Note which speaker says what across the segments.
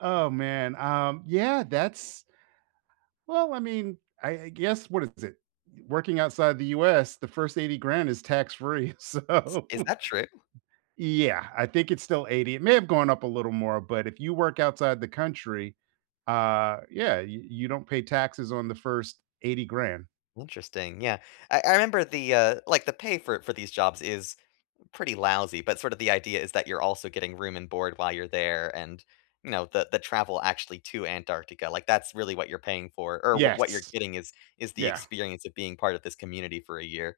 Speaker 1: Oh, man. Um, yeah. That's well, I mean, I I guess what is it? Working outside the US, the first 80 grand is tax-free.
Speaker 2: S
Speaker 1: So
Speaker 2: is that true?
Speaker 1: Yeah. I think it's still 80. It may have gone up a little more, but if you work outside the country, uh, yeah, you you don't pay taxes on the first 80 grand.
Speaker 2: Interesting. Yeah. I I remember the, uh, like, the pay for for these jobs is pretty lousy, but sort of the idea is that you're also getting room and board while you're there and, you know, the the travel actually to Antarctica. Like, that's really what you're paying for. Or what what you're
Speaker 1: Yes.
Speaker 2: getting is is the
Speaker 1: Yeah.
Speaker 2: experience of being part of this community for a year.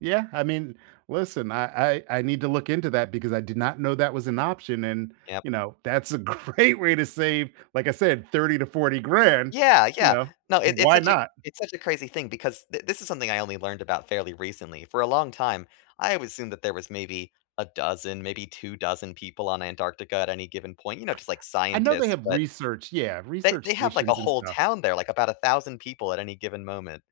Speaker 1: Yeah. I mean, listen. I I I need to look into that because I did not know that was an option and,
Speaker 2: Yep.
Speaker 1: you know, that's a great way to save, like I said, 30 to 40 grand,
Speaker 2: Yeah.
Speaker 1: you
Speaker 2: Yeah.
Speaker 1: know,
Speaker 2: No. It it's
Speaker 1: why
Speaker 2: such a
Speaker 1: not?
Speaker 2: it's such a crazy thing because th this is something I only learned about fairly recently. For a long time, I wou assumed that there was maybe a dozen, maybe 2 dozen people on Antarctica at any given point, you know, just like
Speaker 1: I know they
Speaker 2: scientists.
Speaker 1: have
Speaker 2: But
Speaker 1: research, yeah,
Speaker 2: They
Speaker 1: research
Speaker 2: they have like a
Speaker 1: stations and
Speaker 2: whole
Speaker 1: stuff.
Speaker 2: town there, like about 1000 people at any given moment.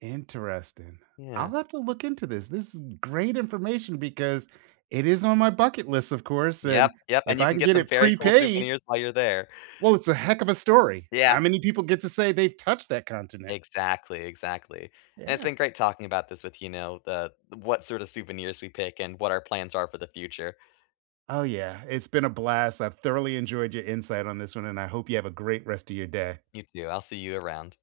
Speaker 1: Interesting. I'll
Speaker 2: Yeah.
Speaker 1: have to look into this. This is great information because it is on my bucket list, of course,
Speaker 2: Yep.
Speaker 1: and
Speaker 2: Yep.
Speaker 1: if
Speaker 2: And you
Speaker 1: I
Speaker 2: can
Speaker 1: can
Speaker 2: get
Speaker 1: get
Speaker 2: some
Speaker 1: it
Speaker 2: very cool
Speaker 1: prepaid
Speaker 2: souvenirs while you're there.
Speaker 1: Well, it's a heck of a story.
Speaker 2: Yeah.
Speaker 1: How many people get to say they've touched that continent?
Speaker 2: Exactly. Exactly. And it's
Speaker 1: Yeah.
Speaker 2: been great talking about this with, you know, the what sort of souvenirs we pick and what our plans are for the future.
Speaker 1: Oh, yeah. It's been a blast. I've thoroughly enjoyed your insight on this one, and I hope you have a great rest of your day.
Speaker 2: You too. I'll see you around.